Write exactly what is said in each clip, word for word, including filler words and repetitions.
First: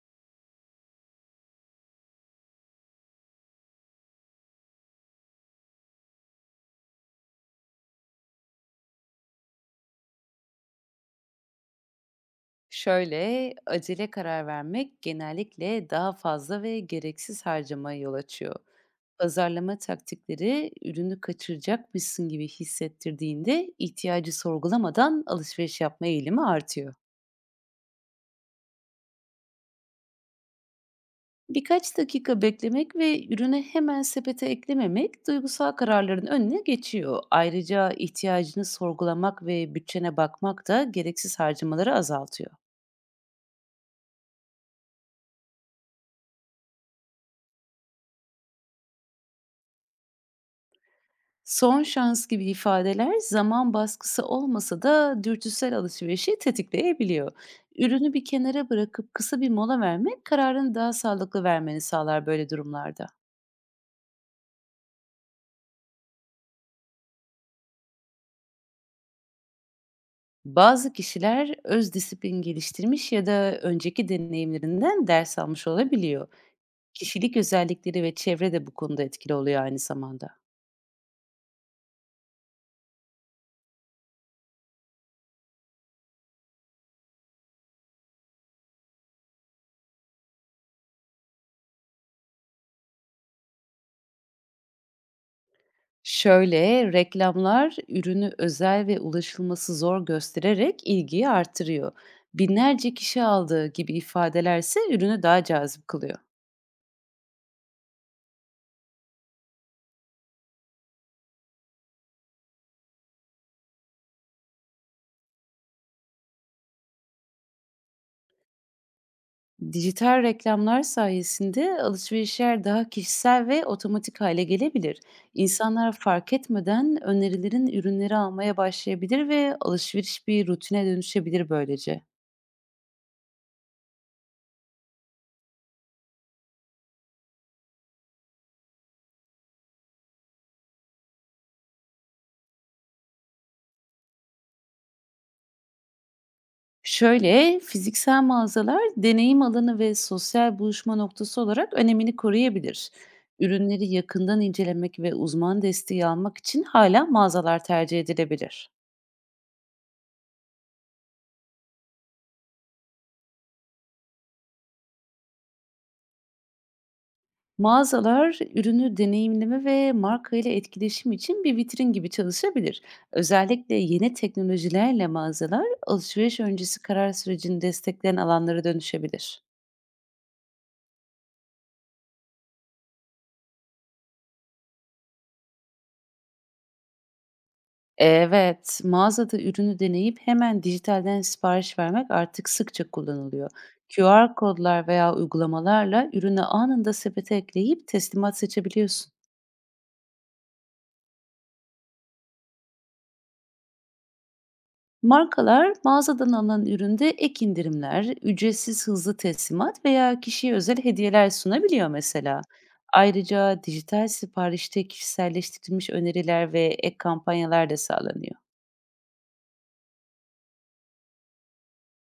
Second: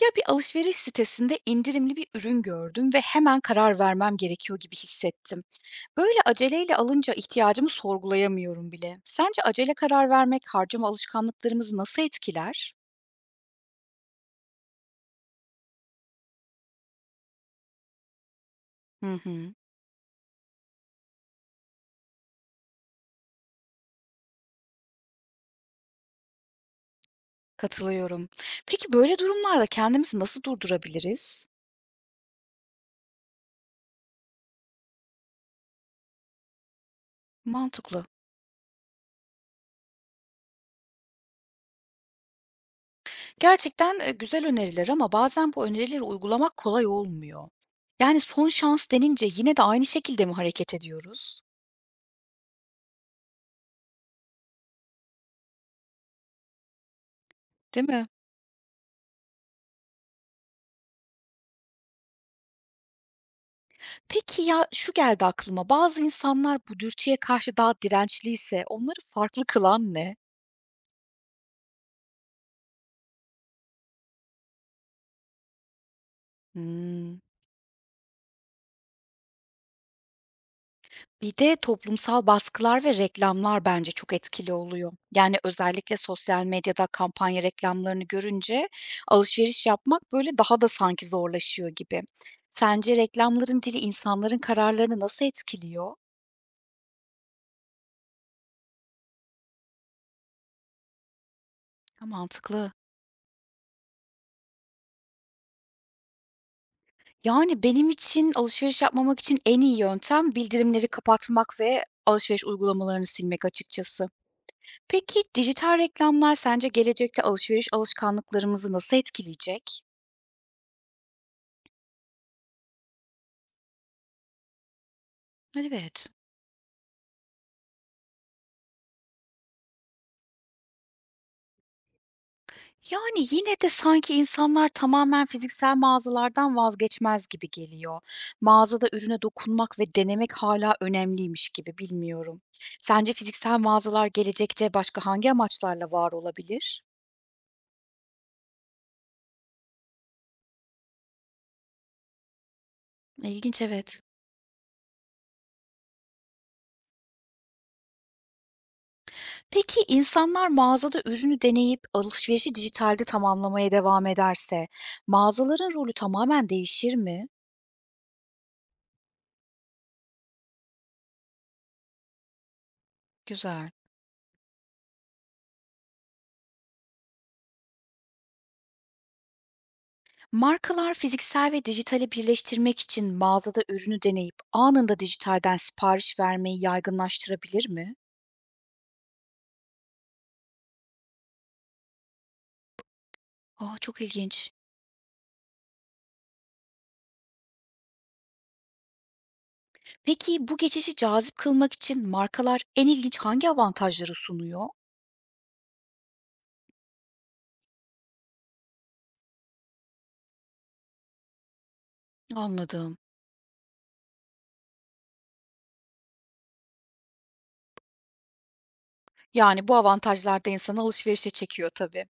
Ya bir alışveriş sitesinde indirimli bir ürün gördüm ve hemen karar vermem gerekiyor gibi hissettim. Böyle aceleyle alınca ihtiyacımı sorgulayamıyorum bile. Sence acele karar vermek harcama alışkanlıklarımızı nasıl etkiler? Şöyle, acele karar vermek genellikle daha fazla ve gereksiz harcamaya yol açıyor. Hı hı, Pazarlama taktikleri ürünü kaçıracakmışsın gibi hissettirdiğinde ihtiyacı sorgulamadan alışveriş yapma eğilimi artıyor. katılıyorum. Peki böyle durumlarda kendimizi nasıl durdurabiliriz? Birkaç dakika beklemek ve ürünü hemen sepete eklememek duygusal kararların önüne geçiyor. Ayrıca Mantıklı. ihtiyacını sorgulamak ve bütçene bakmak da gereksiz harcamaları azaltıyor. Gerçekten e, güzel öneriler ama bazen bu önerileri uygulamak kolay olmuyor. Yani son şans denince yine de aynı şekilde mi hareket ediyoruz? Son şans gibi ifadeler zaman baskısı olmasa da dürtüsel alışverişi tetikleyebiliyor. Değil mi? Ürünü bir kenara bırakıp kısa bir mola vermek kararını daha sağlıklı vermeni sağlar böyle durumlarda. Peki ya, şu geldi aklıma, bazı insanlar bu dürtüye karşı daha dirençliyse onları farklı kılan ne? Bazı kişiler öz disiplin geliştirmiş ya da önceki deneyimlerinden ders almış olabiliyor. Hımm. Kişilik özellikleri ve çevre de bu konuda etkili oluyor aynı zamanda. Bir de toplumsal baskılar ve reklamlar bence çok etkili oluyor. Yani özellikle sosyal medyada kampanya reklamlarını görünce alışveriş yapmak böyle daha da sanki zorlaşıyor gibi. Sence reklamların dili insanların kararlarını nasıl etkiliyor? Şöyle, reklamlar ürünü özel ve ulaşılması zor göstererek ilgiyi artırıyor. Ha, mantıklı. Binlerce kişi aldığı gibi ifadelerse ürünü daha cazip kılıyor. Yani, benim için alışveriş yapmamak için en iyi yöntem bildirimleri kapatmak ve alışveriş uygulamalarını silmek açıkçası. Peki, dijital reklamlar sence gelecekte alışveriş alışkanlıklarımızı nasıl etkileyecek? Dijital reklamlar sayesinde alışverişler daha kişisel ve otomatik hale gelebilir. İnsanlar Evet. fark etmeden önerilerin ürünleri almaya başlayabilir ve alışveriş bir rutine dönüşebilir böylece. Yani, yine de sanki insanlar tamamen fiziksel mağazalardan vazgeçmez gibi geliyor. Mağazada ürüne dokunmak ve denemek hala önemliymiş gibi, bilmiyorum. Sence fiziksel mağazalar gelecekte başka hangi amaçlarla var olabilir? Şöyle, fiziksel mağazalar deneyim alanı ve sosyal buluşma noktası olarak önemini koruyabilir. İlginç, Ürünleri evet. yakından incelemek ve uzman desteği almak için hala mağazalar tercih edilebilir. Peki insanlar mağazada ürünü deneyip alışverişi dijitalde tamamlamaya devam ederse mağazaların rolü tamamen değişir mi? Mağazalar ürünü deneyimleme ve marka ile etkileşim için bir vitrin gibi çalışabilir. Güzel. Özellikle yeni teknolojilerle mağazalar alışveriş öncesi karar sürecini destekleyen alanlara dönüşebilir. Markalar fiziksel ve dijitali birleştirmek için mağazada ürünü deneyip anında dijitalden sipariş vermeyi yaygınlaştırabilir mi? Evet, mağazada ürünü deneyip hemen dijitalden sipariş vermek artık sıkça kullanılıyor. Aa, çok Q R ilginç. kodlar veya uygulamalarla ürünü anında sepete ekleyip teslimat seçebiliyorsun. Peki bu geçişi cazip kılmak için markalar en ilginç hangi avantajları sunuyor? Markalar mağazadan alınan üründe ek indirimler, ücretsiz hızlı teslimat veya kişiye özel hediyeler sunabiliyor mesela. Anladım. Ayrıca dijital siparişte kişiselleştirilmiş öneriler ve ek kampanyalar da sağlanıyor. Yani bu avantajlar da insanı alışverişe çekiyor tabii.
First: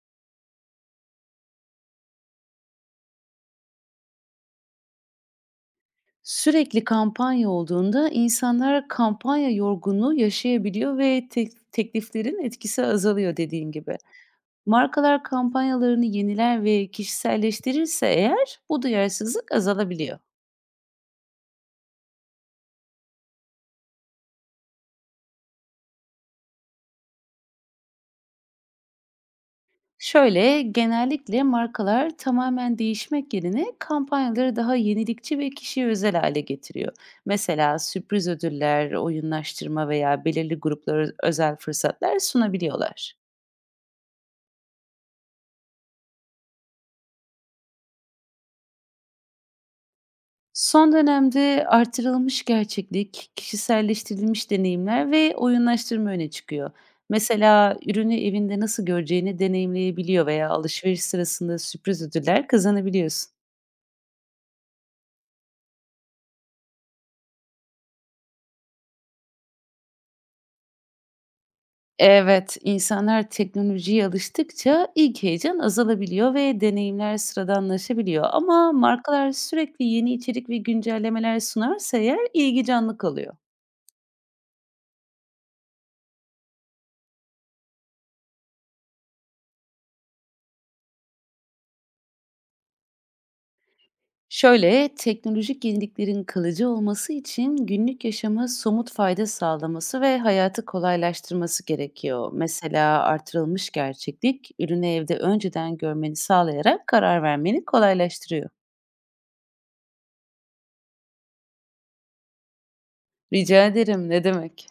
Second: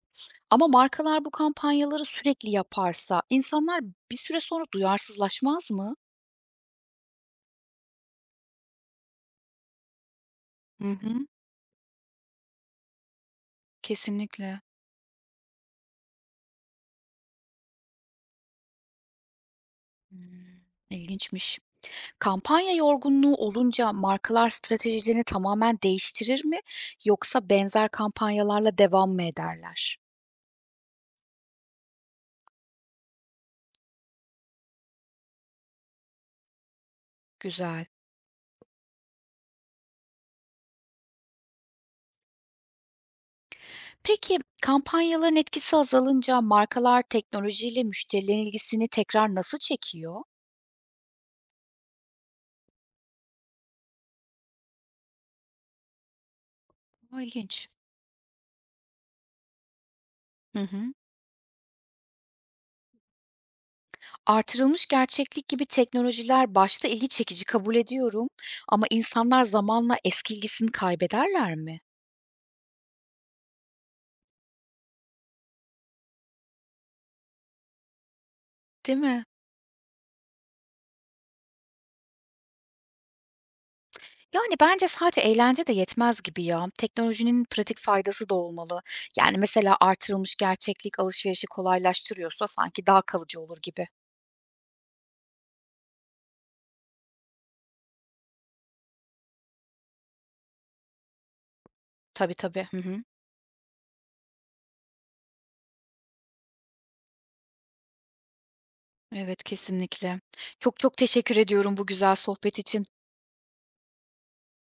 Ama markalar bu kampanyaları sürekli yaparsa insanlar bir süre sonra duyarsızlaşmaz mı? Sürekli kampanya olduğunda insanlar kampanya yorgunluğu Hı yaşayabiliyor ve hı. tek- tekliflerin etkisi azalıyor dediğin gibi. Kesinlikle. Markalar kampanyalarını yeniler ve kişiselleştirirse eğer bu duyarsızlık azalabiliyor. Hımm, ilginçmiş. Kampanya yorgunluğu olunca markalar stratejilerini tamamen değiştirir mi yoksa benzer kampanyalarla devam mı ederler? Şöyle, genellikle markalar tamamen değişmek yerine kampanyaları daha yenilikçi ve kişiye özel hale getiriyor. Mesela Güzel. sürpriz ödüller, oyunlaştırma veya belirli gruplara özel fırsatlar sunabiliyorlar. Peki kampanyaların etkisi azalınca markalar teknolojiyle müşterilerin ilgisini tekrar nasıl çekiyor? Son dönemde artırılmış gerçeklik, kişiselleştirilmiş deneyimler ve oyunlaştırma öne çıkıyor. A, ilginç. Mesela ürünü evinde nasıl göreceğini deneyimleyebiliyor veya Hı hı. alışveriş sırasında sürpriz ödüller kazanabiliyorsun. Artırılmış gerçeklik gibi teknolojiler başta ilgi çekici kabul ediyorum ama insanlar zamanla eski ilgisini kaybederler mi? Evet, insanlar teknolojiye alıştıkça ilk heyecan azalabiliyor ve deneyimler sıradanlaşabiliyor. Ama Değil mi? markalar sürekli yeni içerik ve güncellemeler sunarsa eğer ilgi canlı kalıyor. Yani bence sadece eğlence de yetmez gibi ya. Teknolojinin pratik faydası da olmalı. Yani mesela artırılmış gerçeklik alışverişi kolaylaştırıyorsa sanki daha kalıcı olur gibi. Şöyle, teknolojik yeniliklerin kalıcı olması için günlük yaşama somut fayda sağlaması ve hayatı kolaylaştırması gerekiyor. Tabii tabii. Hı Mesela hı. artırılmış gerçeklik, ürünü evde önceden görmeni sağlayarak karar vermeni kolaylaştırıyor. Evet kesinlikle. Çok çok teşekkür ediyorum bu güzel sohbet için. Rica ederim, ne demek?